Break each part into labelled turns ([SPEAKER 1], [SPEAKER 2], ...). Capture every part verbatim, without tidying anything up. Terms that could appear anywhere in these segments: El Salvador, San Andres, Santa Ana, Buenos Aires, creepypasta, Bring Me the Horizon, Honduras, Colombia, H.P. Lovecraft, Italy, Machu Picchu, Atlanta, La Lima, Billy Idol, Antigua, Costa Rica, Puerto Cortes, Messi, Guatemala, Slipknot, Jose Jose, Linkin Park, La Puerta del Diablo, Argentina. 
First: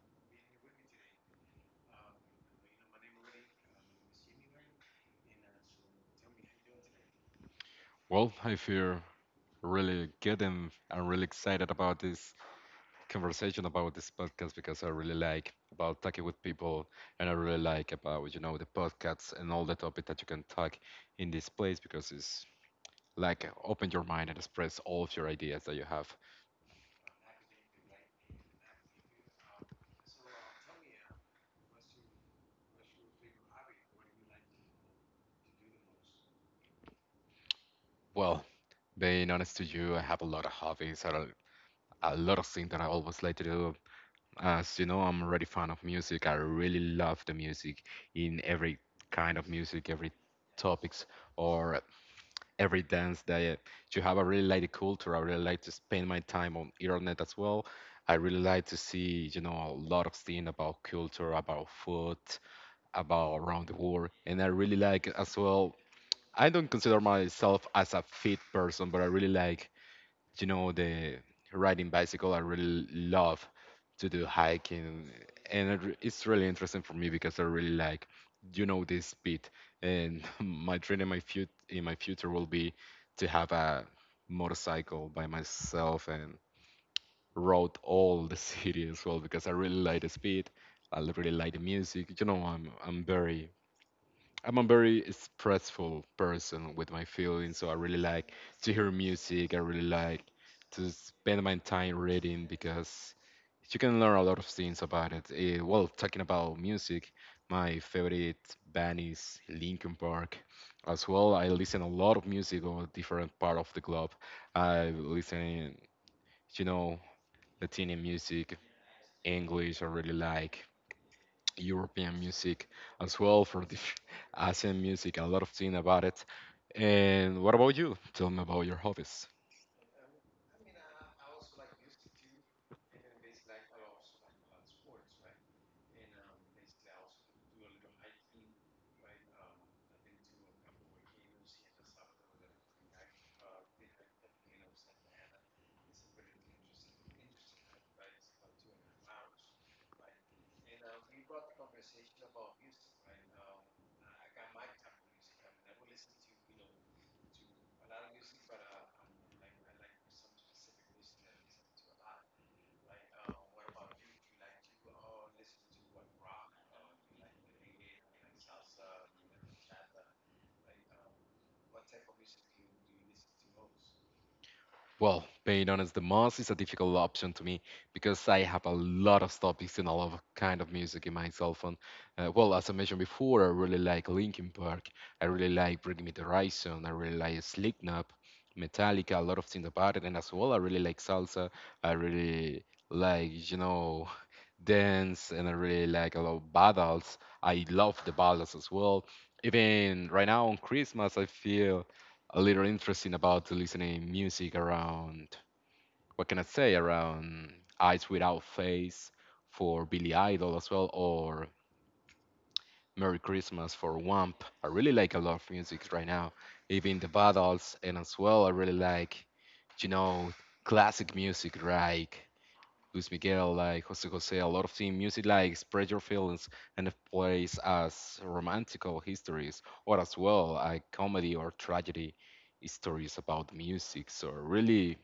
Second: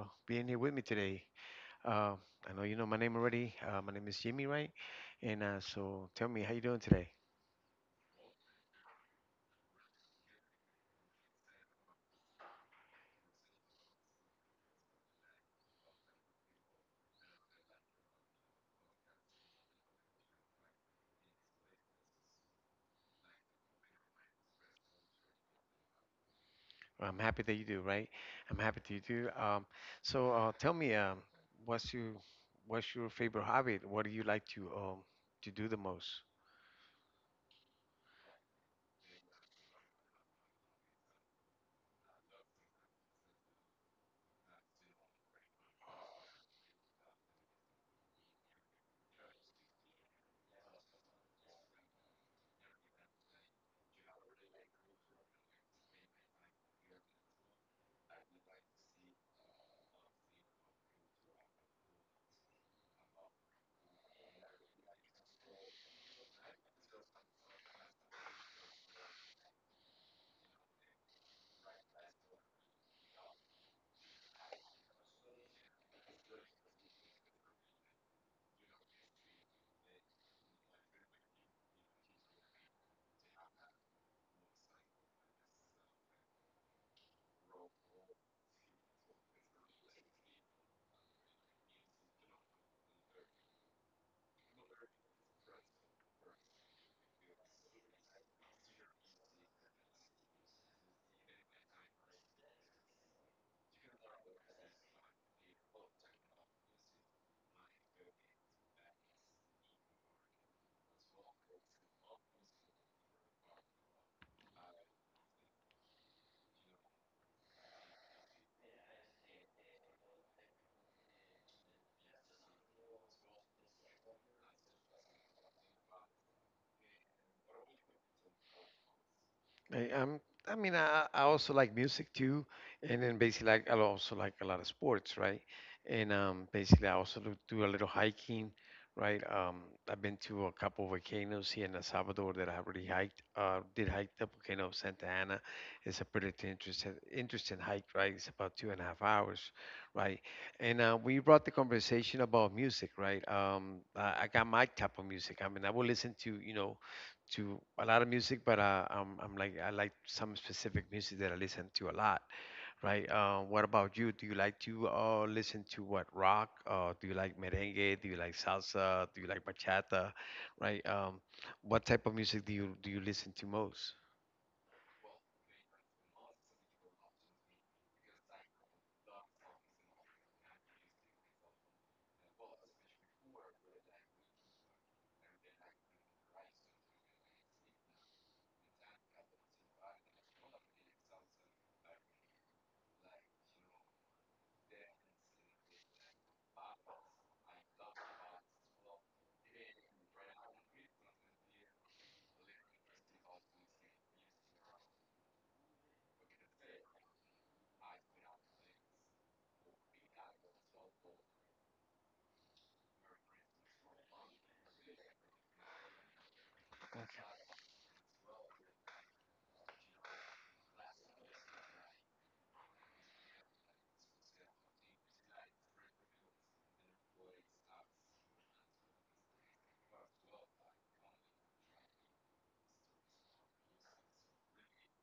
[SPEAKER 1] uh, being here with me today. Uh, I know you know my name already. Uh, my name is Jimmy, right? And uh, so tell me, how you doing today?
[SPEAKER 2] Well, I feel really good and I'm really excited about this conversation, about this podcast, because I really like about talking with people and I really like about you know the podcasts and all the topic that you can talk in this place because it's like open your mind and express all of your ideas that you have.
[SPEAKER 1] Well, I'm happy that you do, right? I'm happy that you do. Um, so uh, tell me, um, what's your what's your favorite hobby? What do you like to um, to do the most?
[SPEAKER 2] Well, being honest to you, I have a lot of hobbies, I don't- a lot of things that I always like to do. As you know, I'm already fan of music. I really love the music in every kind of music, every topics or every dance that you have. I really like the culture. I really like to spend my time on internet as well. I really like to see, you know, a lot of things about culture, about food, about around the world. And I really like as well. I don't consider myself as a fit person, but I really like you know the riding bicycle. I really love to do hiking, and it re- it's really interesting for me because I really like you know this speed. And my dream in my fut in my future will be to have a motorcycle by myself and rode all the city as well, because I really like the speed. I really like the music. you know i'm i'm very I'm a very expressful person with my feelings, so I really like to hear music. I really like to spend my time reading because you can learn a lot of things about it. Eh, well, talking about music, my favorite band is Linkin Park. As well, I listen a lot of music on different part of the globe. I listen, you know, Latino music, English. I really like European music as well. For the Asian music, a lot of thing about it. And what about you? Tell me about your hobbies.
[SPEAKER 1] I, um, I mean, I, I also like music too, and then basically like I also like a lot of sports, right? And um, basically I also do, do a little hiking, right? Um, I've been to a couple of volcanoes here in El Salvador that I have already hiked. Uh, did hike the volcano of Santa Ana. It's a pretty interesting, interesting hike, right? It's about two and a half hours, right? And uh, we brought the conversation about music, right? Um, I, I got my type of music. I mean, I will listen to, you know to a lot of music, but uh, I'm, I'm like I like some specific music that I listen to a lot, right? Uh, what about you? Do you like to uh, listen to what rock? Uh, do you like merengue? Do you like salsa? Do you like bachata? Right? Um, what type of music do you do you listen to most?
[SPEAKER 2] Well, being honest, the most is a difficult option to me because I have a lot of topics and a lot of kind of music in my cell phone. Uh, well, as I mentioned before, I really like Linkin Park. I really like Bring Me the Horizon. I really like Slipknot, Metallica, a lot of things about it. And as well, I really like salsa. I really like, you know, dance, and I really like a lot of ballads. I love the ballads as well. Even right now on Christmas, I feel a little interesting about listening music around, what can I say, around Eyes Without Face for Billy Idol, as well, or Merry Christmas for Wamp. I really like a lot of music right now, even the battles, and as well I really like you know classic music like Luis Miguel, like Jose Jose, a lot of the music like Spread Your Feelings, and it plays as romantical histories or as well a comedy or tragedy stories about music. So really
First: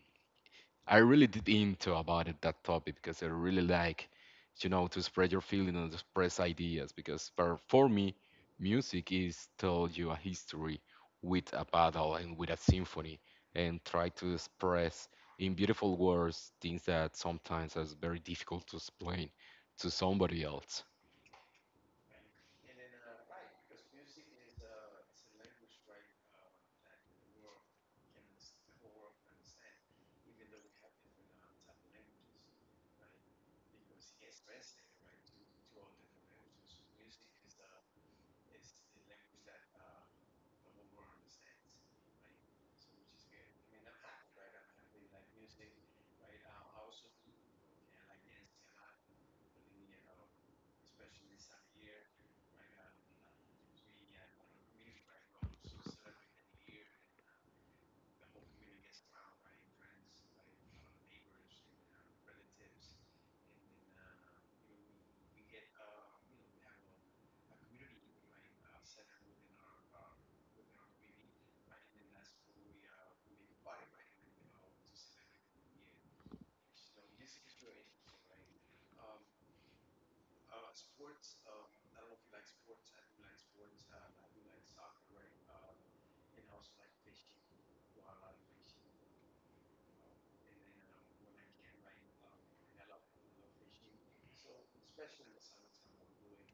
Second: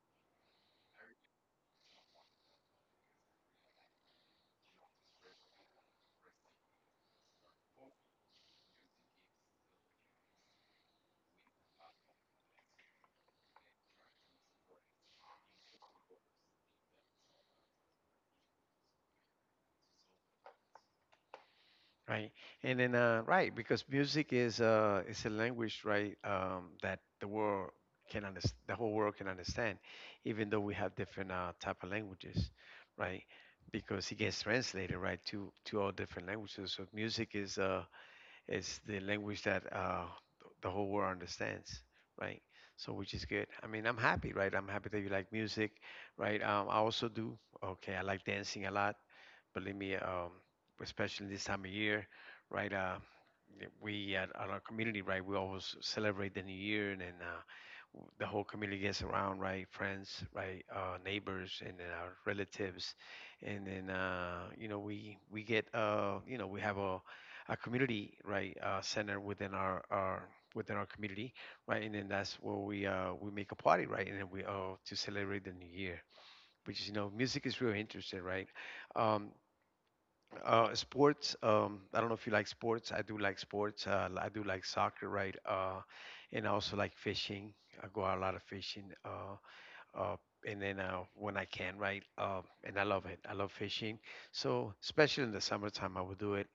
[SPEAKER 2] I really did into about it that topic because I really like, you know, to spread your feeling and express ideas. Because for for me, music is tell you a history with a battle and with a symphony, and try to express in beautiful words things that sometimes is very difficult to explain to somebody else.
[SPEAKER 1] Right. And then, uh, right, because music is uh, is a language, right, um, that the world can understand, the whole world can understand, even though we have different uh, type of languages, right? Because it gets translated, right, to to all different languages. So music is uh, is the language that uh, th- the whole world understands, right? So which is good. I mean, I'm happy, right? I'm happy that you like music, right? Um, I also do. Okay, I like dancing a lot. Believe me, um, especially this time of year, right? Uh, we at, at our community, right? We always celebrate the new year, and then uh, w- the whole community gets around, right? Friends, right? Uh, neighbors, and then our relatives, and then uh, you know we we get uh, you know we have a a community right uh, center within our our within our community, right? And then that's where we uh, we make a party, right? And then we uh, to celebrate the new year, which is you know music is real interesting, right? Um, uh, sports. Um, I don't know if you like sports. I do like sports. Uh, I do like soccer, right? Uh, and I also like fishing. I go out a lot of fishing. Uh, uh, and then uh, when I can, right? Uh, and I love it. I love fishing. So especially in the summertime, I would do it.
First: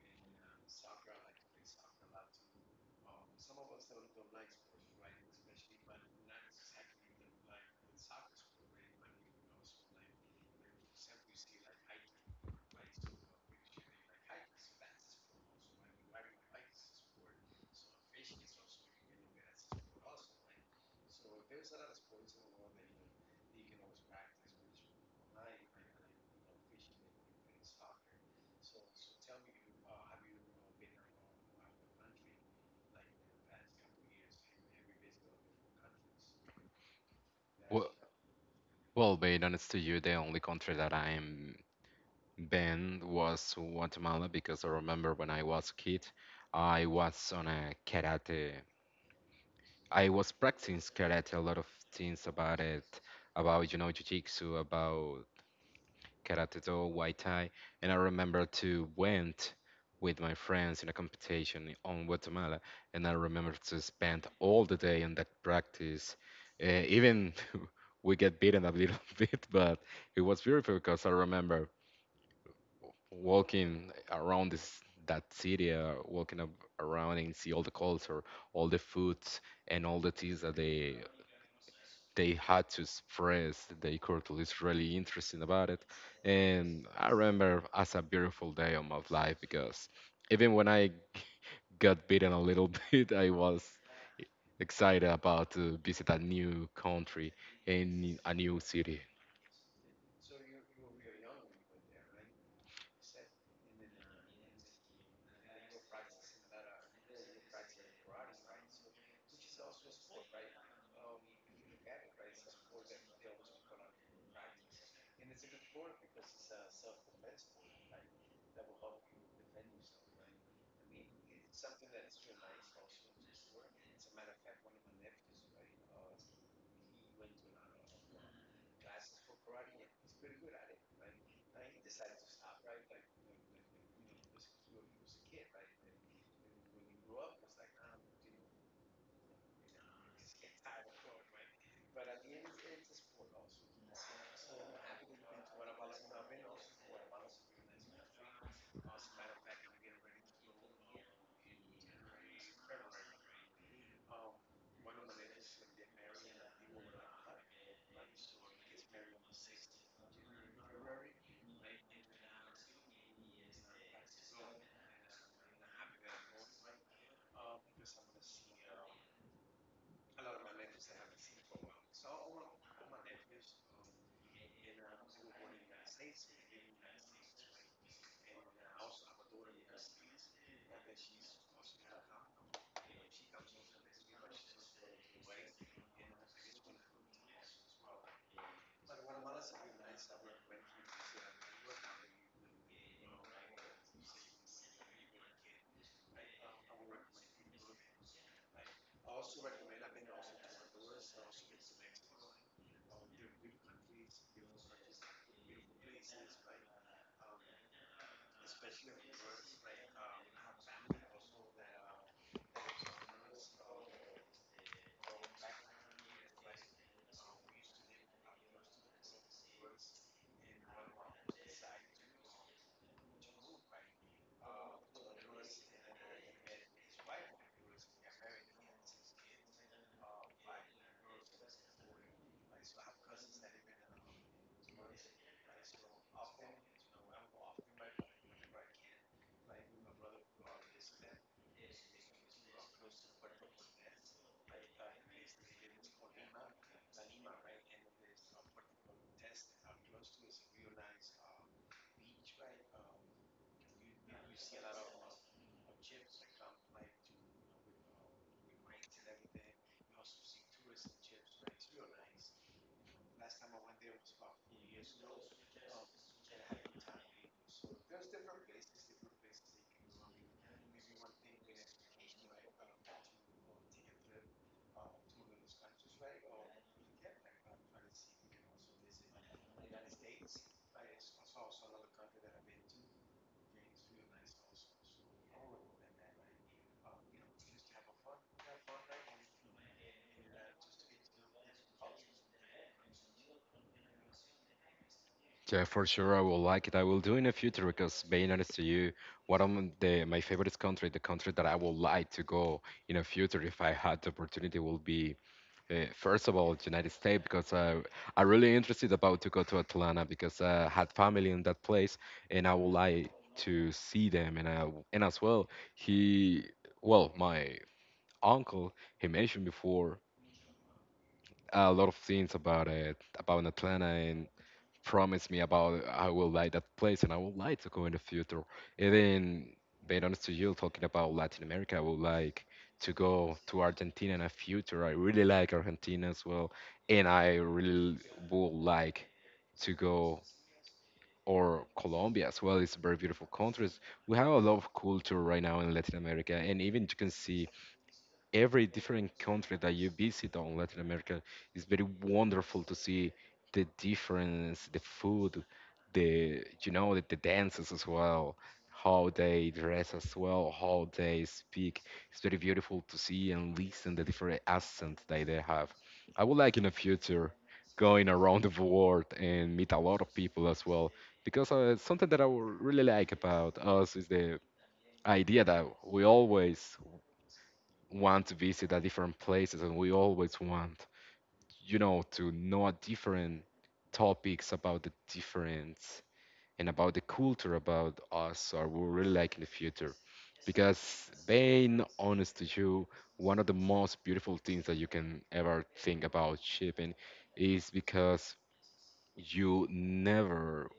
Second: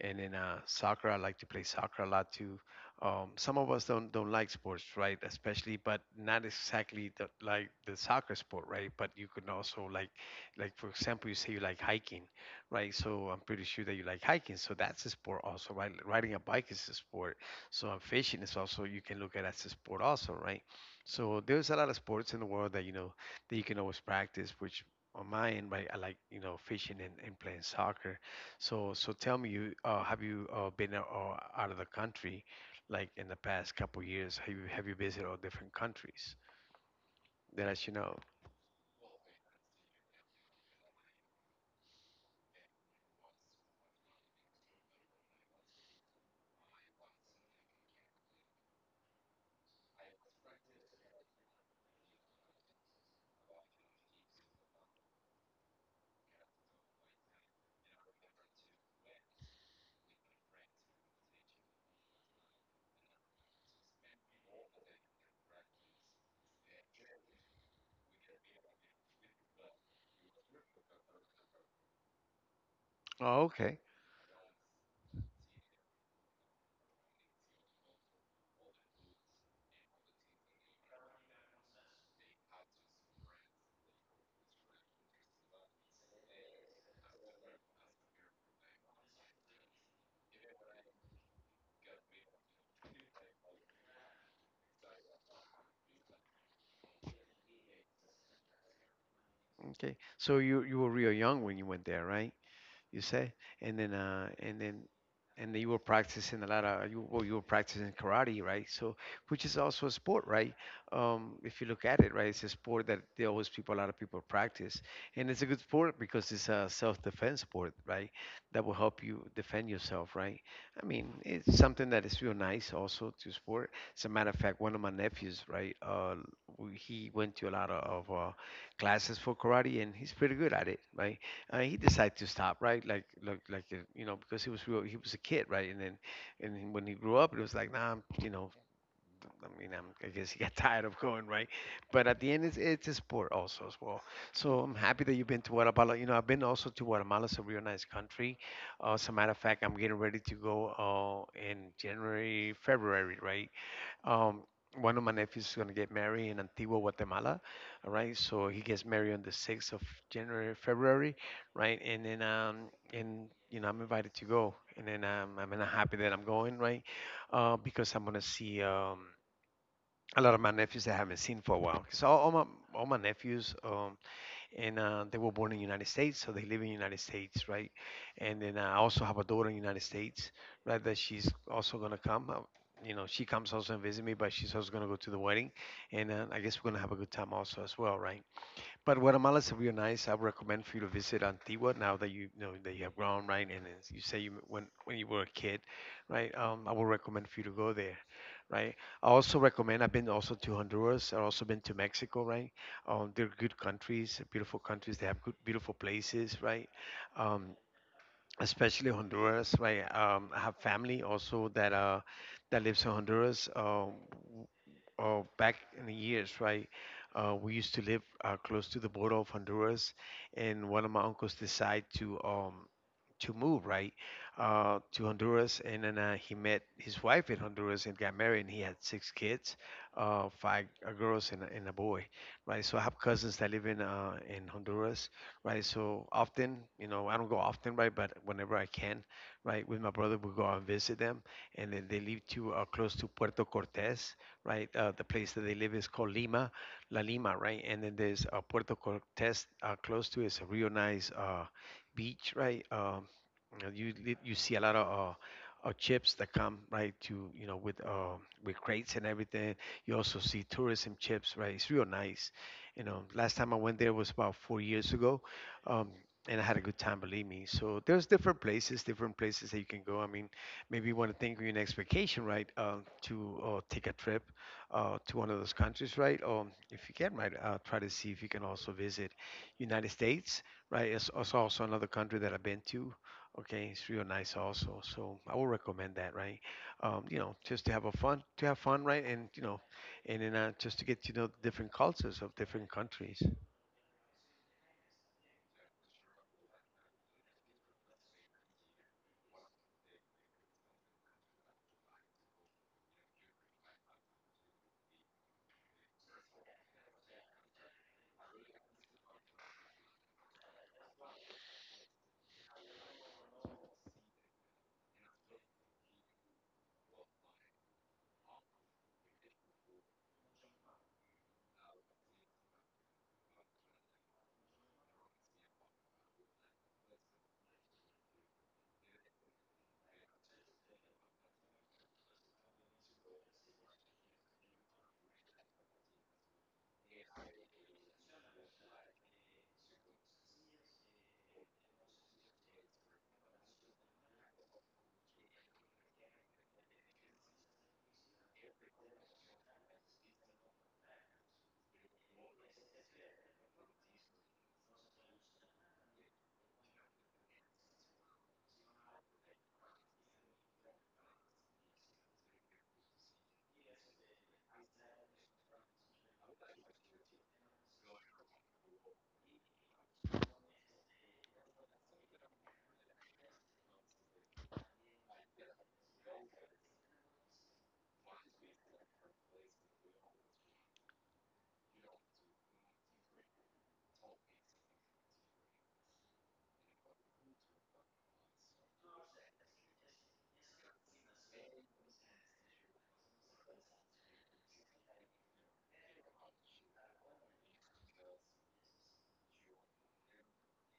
[SPEAKER 1] And then uh, soccer, I like to play soccer a lot too. Um, some of us don't don't like sports, right? Especially, but not exactly the, like the soccer sport, right? But you can also like, like for example, you say you like hiking, right? So I'm pretty sure that you like hiking. So that's a sport also, right? Riding a bike is a sport. So I fishing is also you can look at as a sport also, right? So there's a lot of sports in the world that you know that you can always practice. Which on my end, right, I like you know fishing and, and playing soccer. So so tell me, you uh, have you uh, been out, uh, out of the country, like in the past couple years? Have you have you visited all different countries that I
[SPEAKER 2] Well,
[SPEAKER 1] should know?
[SPEAKER 2] well, Baden, it's to you the only country that I am band was Guatemala, because I remember when I was a kid, I was on a karate. I was practicing karate, a lot of things about it, about you know jiu-jitsu, about karate do, white tie, and I remember to went with my friends in a competition on Guatemala, and I remember to spend all the day on that practice, uh, even. We get beaten a little bit, but it was beautiful because I remember
[SPEAKER 1] Oh, okay,
[SPEAKER 2] walking around this that city, uh, walking up around and see all the culture, all the foods, and all the things that they they had to express their culture. It's really interesting about it, and I remember as a beautiful day of my life because even when I got beaten a little bit, I was excited about to visit a new country and a new city.
[SPEAKER 1] okay. So you you were real young when you went there, right? You say, and then uh, and then and then you were practicing a lot of you well you were practicing karate, right? So which is also a sport, right? Um, if you look at it, right, it's a sport that there always people a lot of people practice, and it's a good sport because it's a self-defense sport, right? That will help you defend yourself, right? I mean, it's something that is real nice also to sport. As a matter of fact, one of my nephews, right, uh, w- he went to a lot of, of uh, classes for karate, and he's pretty good at it, right? I mean, he decided to stop, right? Like, like, like, uh, you know, because he was real, he was a kid, right? And then, and then when he grew up, it was like, nah, I'm, you know, I mean, I'm, I guess he got tired of going, right? But at the end, it's it's a sport also as well. So I'm happy that you've been to Guatemala. You know, I've been also to Guatemala. It's a real nice country. Uh, as a matter of fact, I'm getting ready to go uh, in January, February, right? Um, one of my nephews is going to get married in Antigua, Guatemala. All right. So he gets married on the sixth of January, February. Right. And then, um, and, you know, I'm invited to go. And then um, I'm and I'm happy that I'm going, right? Uh, because I'm going to see um, a lot of my nephews that I haven't seen for a while. Because all, all, my, all my nephews, um, and uh, they were born in the United States, so they live in the United States, right? And then uh, I also have a daughter in the United States, right? That she's also gonna come. Uh, you know, she comes also and visit me, but she's also gonna go to the wedding, and uh, I guess we're gonna have a good time also as well, right? But Guatemala is real nice. I would recommend for you to visit Antigua now that you know that you have grown, right? And as you say you when when you were a kid, right? Um, I would recommend for you to go there, right? I also recommend. I've been also to Honduras. I've also been to Mexico, right? Um, they're good countries, beautiful countries. They have good, beautiful places, right? Um, especially Honduras, right? um, I have family also that uh that lives in Honduras. Um, uh, back in the years, right? Uh, we used to live uh, close to the border of Honduras, and one of my uncles decided to um to move right uh, to Honduras, and then uh, he met his wife in Honduras and got married, and he had six kids, uh, five uh, girls and, a- and a boy, right? So I have cousins that live in uh, in Honduras, right? So often, you know, I don't go often, right? But whenever I can, right, with my brother, we go out and visit them, and then they live to uh, close to Puerto Cortes, right? Uh, the place that they live is called Lima, La Lima, right? And then there's uh, Puerto Cortes uh, close to it. It's a real nice uh, beach, right? Um, you you you see a lot of. Uh, uh, chips that come right to you know with uh, with crates and everything. You also see tourism chips, right? It's real nice you know last time I went there was about four years ago. um, and I had a good time, believe me. So there's different places, different places that you can go. I mean, maybe you want to think of your next vacation, right? Uh, to uh, take a trip uh, to one of those countries, right? Or if you can, right, uh, try to see if you can also visit United States, right? It's, it's also another country that I've been to. Okay, it's real nice also. So I will recommend that, right? Um, you know, just to have a fun, to have fun, right? And you know, and then uh, just to get to know different cultures of different countries.
[SPEAKER 2] Yeah, for sure, I will like it. I will do in the future because, being honest to you, one of the my favorite country, the country that I would like to go in the future if I had the opportunity, will be uh, first of all United States, because I I really interested about to go to Atlanta because I had family in that place, and I would like to see them. And I, w- and as well, he well my uncle he mentioned before a lot of things about it about Atlanta. Promise me about I will like that place and I would like to go in the future. Even being honest to you, talking about Latin America, I would like to go to Argentina in the future. I really like Argentina as well, and I really would like to go, or Colombia as well. It's a very beautiful countries. We have a lot of culture right now in Latin America, and even you can see every different country that you visit on Latin America is very wonderful to see the difference, the food, the you know the, the dances as well, how they dress as well, how they speak. It's very beautiful to see and listen the different accents that they have. I would like in the future going around the world and meet a lot of people as well, because uh, something that I would really like about us is the idea that we always want to visit at different places, and we always want you know to know different topics about the difference and about the culture about us, or we really like in the future, because being honest to you, one of the most beautiful things that you can ever think about shipping is because you never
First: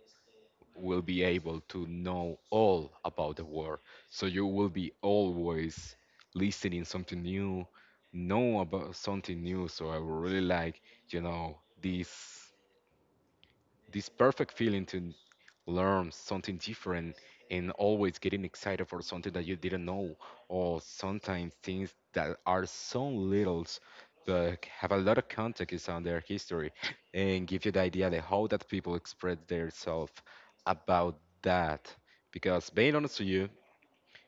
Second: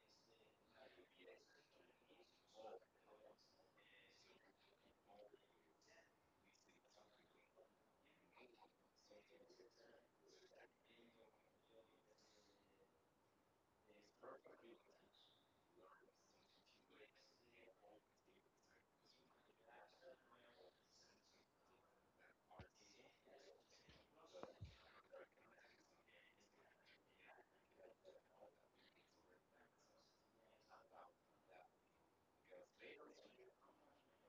[SPEAKER 2] will be able to know all about the world. So you will be always listening something new, know about something new. So I would really like, you know, this this perfect feeling to learn something different and always getting excited for something that you didn't know, or sometimes things that are so little but have a lot of context on their history and give you the idea that how that people express themselves about that. Because being honest with you,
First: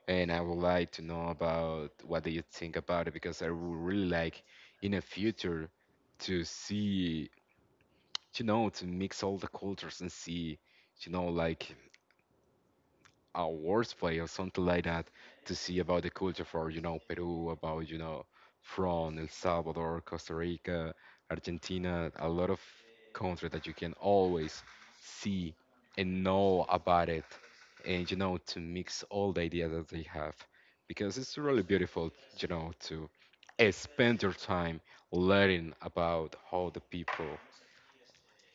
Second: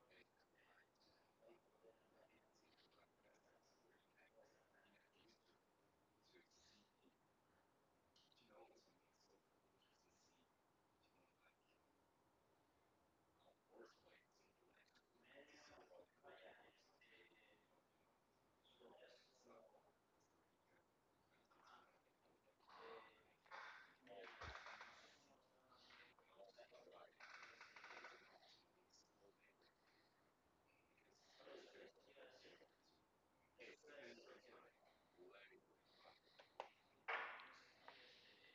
[SPEAKER 2] and I would like to know about what do you think about it, because I would really like in the future to see, you know, to mix all the cultures and see, you know, like a worst play or something like that, to see about the culture for, you know, Peru, about, you know, from El Salvador, Costa Rica, Argentina, a lot of countries that you can always see and know about it, and you know to mix all the ideas that they have, because it's really beautiful, you know, to eh, spend your time learning about how the people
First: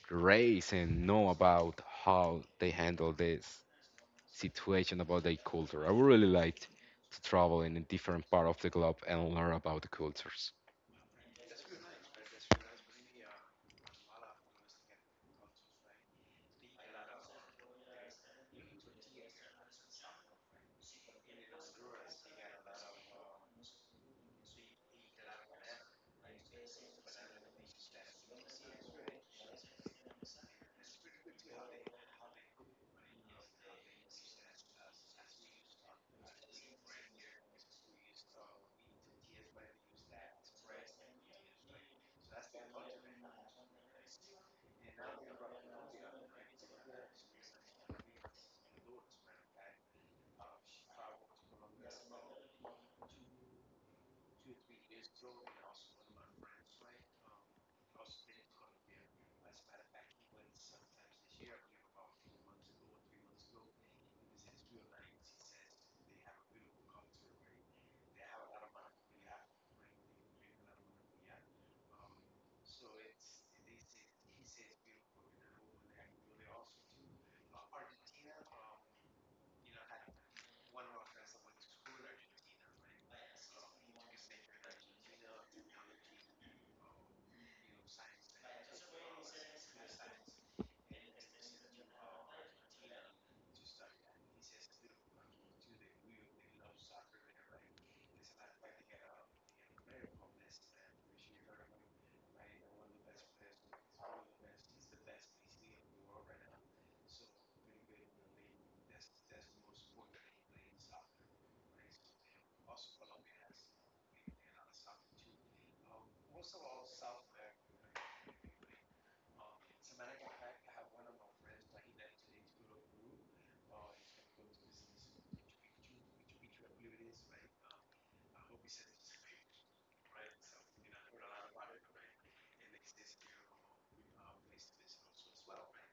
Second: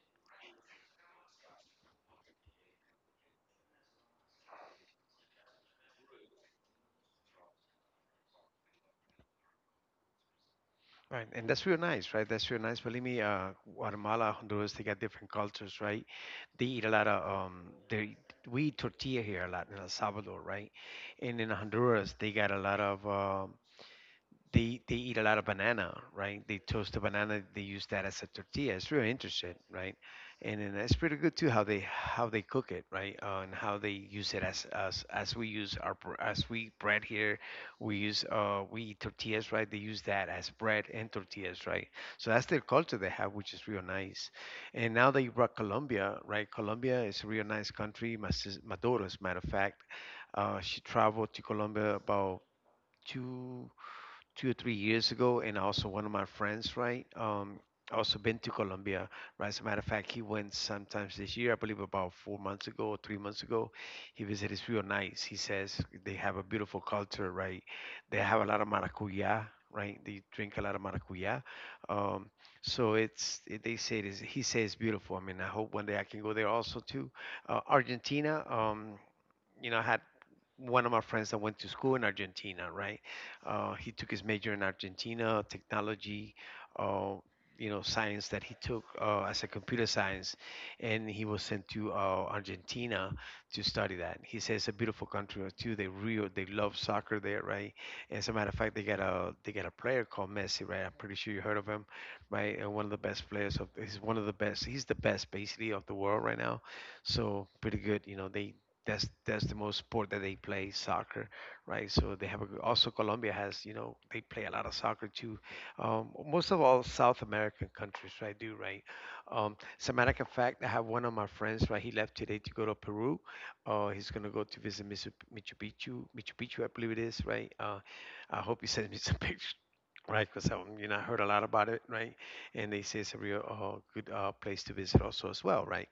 [SPEAKER 2] race and know about how they handle this situation, about their culture. I would really like to travel in a different part of the globe and learn about the cultures.
[SPEAKER 1] Right, and that's real nice, right? That's real nice. Believe me, uh, Guatemala, Honduras, they got different cultures, right? They eat a lot of um, they we eat tortilla here a lot in El Salvador, right? And in Honduras, they got a lot of um they they eat a lot of banana, right? They toast a banana. They use that as a tortilla. It's really interesting, right? And then it's pretty good too how they how they cook it, right? Uh, and how they use it as as as we use our br- as we bread here, we use uh we eat tortillas, right? They use that as bread and tortillas, right? So that's their culture they have, which is real nice. And now that you brought Colombia, right? Colombia is a real nice country. My sis, my daughter, as a matter of fact, uh, she traveled to Colombia about two two or three years ago, and also one of my friends, right? Um, also been to Colombia, right? As a matter of fact, he went sometimes this year, I believe about four months ago or three months ago. He visited. It's real nice. He says they have a beautiful culture, right? They have a lot of maracuya, right? They drink a lot of maracuya. Um, so it's it- they say it is. He says it's beautiful. I mean, I hope one day I can go there also too. Uh, Argentina. Um, you know, I had one of my friends that went to school in Argentina, right? Uh, he took his major in Argentina, technology, uh, you know, science that he took uh, as a computer science, and he was sent to uh, Argentina to study that. He says it's a beautiful country uh, too. They real, they love soccer there, right? As a matter of fact, they got a they got a player called Messi, right? I'm pretty sure you heard of him, right? And one of the best players of he's one of the best. He's the best basically of the world right now. So pretty good, you know. They that's that's the most sport that they play, soccer, right? So they have a, g- also Colombia has, you know, they play a lot of soccer too. um, most of all South American countries, right, do, right? um, as a matter of fact, I have one of my friends, right, he left today to go to Peru. uh, he's going to go to visit Misu- machu picchu Machu Picchu, I believe it is, right? uh, I hope he sends me some pictures. Right, because um, you know, I heard a lot about it, right? And they say it's a real uh, good uh, place to visit also as well, right?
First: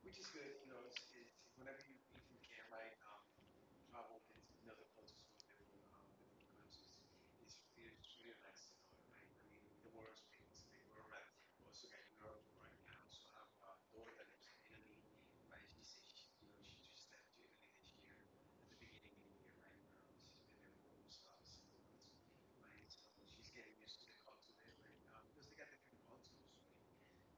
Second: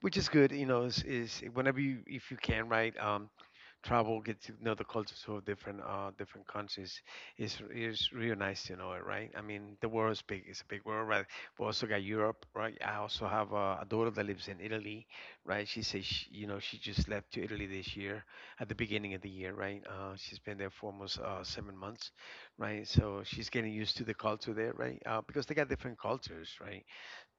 [SPEAKER 1] Which is good, you know. is, is, whenever you, if you can, right, um travel, get to know the cultures of different uh different countries. is is really nice to know it, right? I mean, the world is big. It's a big world, right? We also got Europe. Right, I also have a, a daughter that lives in Italy. Right, she says she, you know, she just left to Italy this year, at the beginning of the year, right. uh she's been there for almost uh seven months, right. So she's getting used to the culture there, right. uh because they got different cultures, right.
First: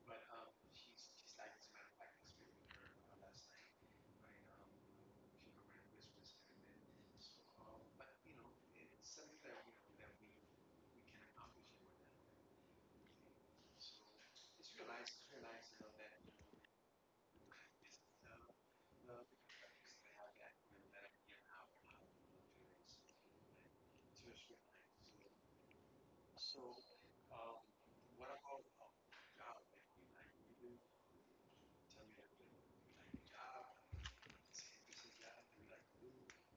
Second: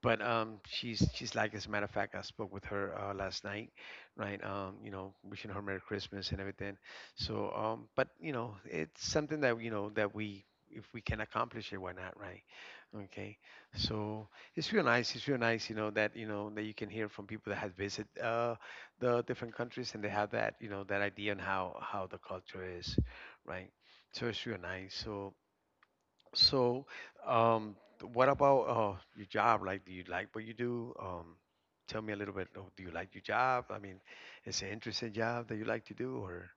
[SPEAKER 1] But um, she's she's like as a matter of fact, I spoke with her uh, last night, right? Um, you know, wishing her Merry Christmas and everything. So, um, but you know, it's something that, you know, that we, if we can accomplish it, why not, right? Okay, so it's real nice. It's real nice, you know, that, you know, that you can hear from people that have visited uh, the different countries and they have that, you know, that idea on how how the culture is, right? So it's real nice. So so, um, what about uh, your job? Like, do you like what you do? Um, tell me a little bit. oh, Do you like your job? I mean, it's an interesting job that you like to do, or?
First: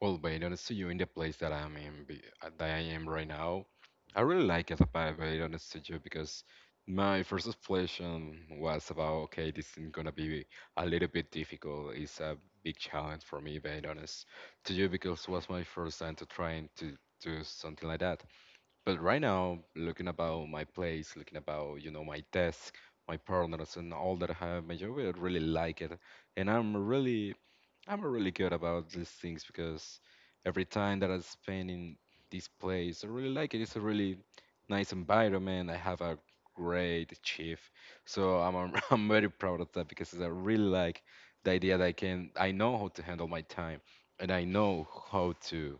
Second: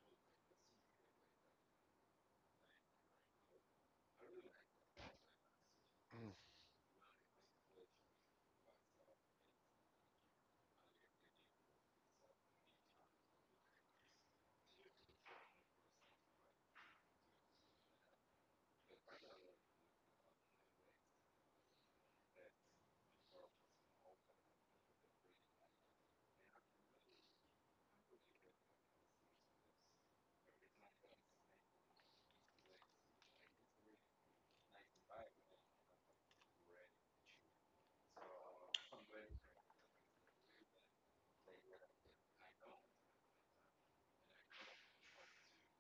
[SPEAKER 2] Well, Bayonetta to you, in the place that I'm in, be- uh, that I am right now, I really like it about Bayonetta Studio,
[SPEAKER 1] Mm,
[SPEAKER 2] because my first explanation was about, okay, this is gonna be a little bit difficult. It's a big challenge for me, being honest to you, because it was my first time to trying to do something like that. But right now, looking about my place, looking about, you know, my desk, my partners and all that I have, my job, I really like it. And I'm really I'm really good about these things because every time that I spend in this place, I really like it. It's a really nice environment. I have a great chief. So I'm I'm I'm very proud of that because I really like the idea that I can I know how to handle my time, and I know how to,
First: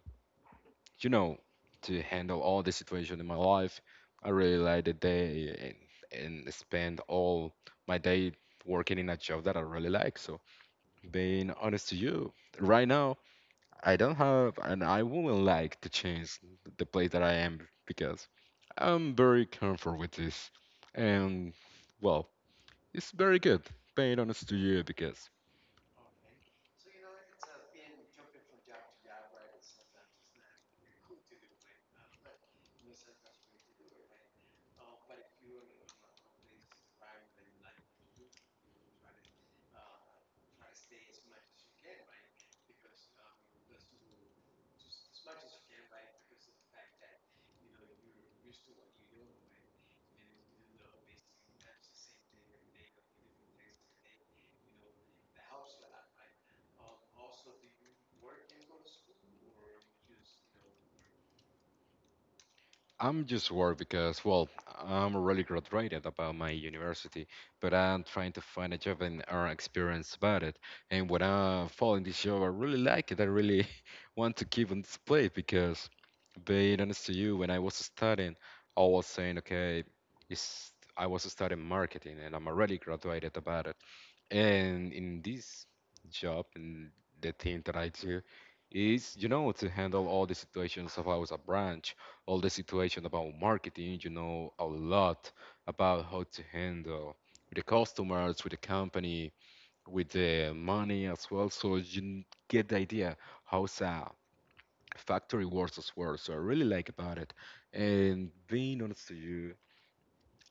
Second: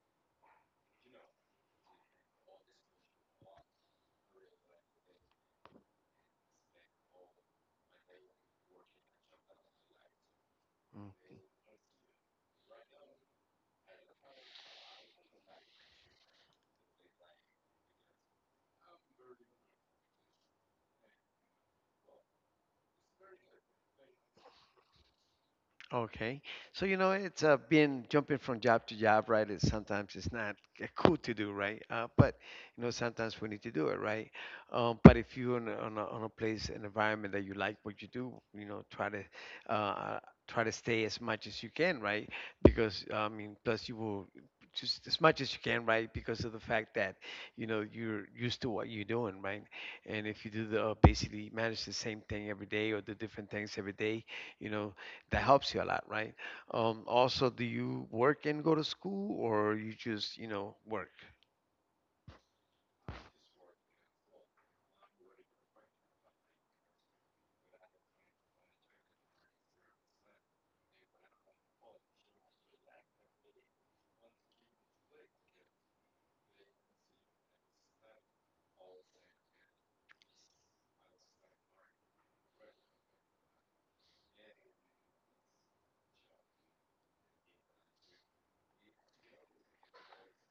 [SPEAKER 2] you know, to handle all the situation in my life. I really like the day and, and spend all my day working in a job that I really like. So
[SPEAKER 1] mm.
[SPEAKER 2] being honest to you, right now I don't have and I wouldn't like to change the place that I am, because I'm very comfortable with this. And well, it's very good being honest to you, because
[SPEAKER 1] Okay. So, you know, it's uh, been jumping from job to job, right? It's sometimes it's not uh, cool to do, right? Uh, but, you know, sometimes we need to do it, right? Um, but if you're on a, on a, on a place, an environment that you like what you do, you know, try to, uh, uh, try to stay as much as you can, right? Because, uh, I mean, plus you will just as much as you can, right? Because of the fact that, you know, you're used to what you're doing, right? And if you do the, uh, basically manage the same thing every day or do different things every day, you know, that helps you a lot, right? Um, also, do you work and go to school, or you just, you know, work?
[SPEAKER 2] I'm just worried because, well, I'm really graduated about my university, but I'm trying to find a job and earn experience about it. And when I fall in this job, I really like it. I really want to keep on this place because, being honest to you, when I was studying, I was saying, okay, it's, I was studying marketing and I'm already graduated about it. And in this job, and the thing that I do is, you know, to handle all the situations about a branch, all the situation about marketing, you know, a lot about how to handle with the customers, with the company, with the money as well. So you get the idea how a factory works as well. So I really like about it. And being honest to you,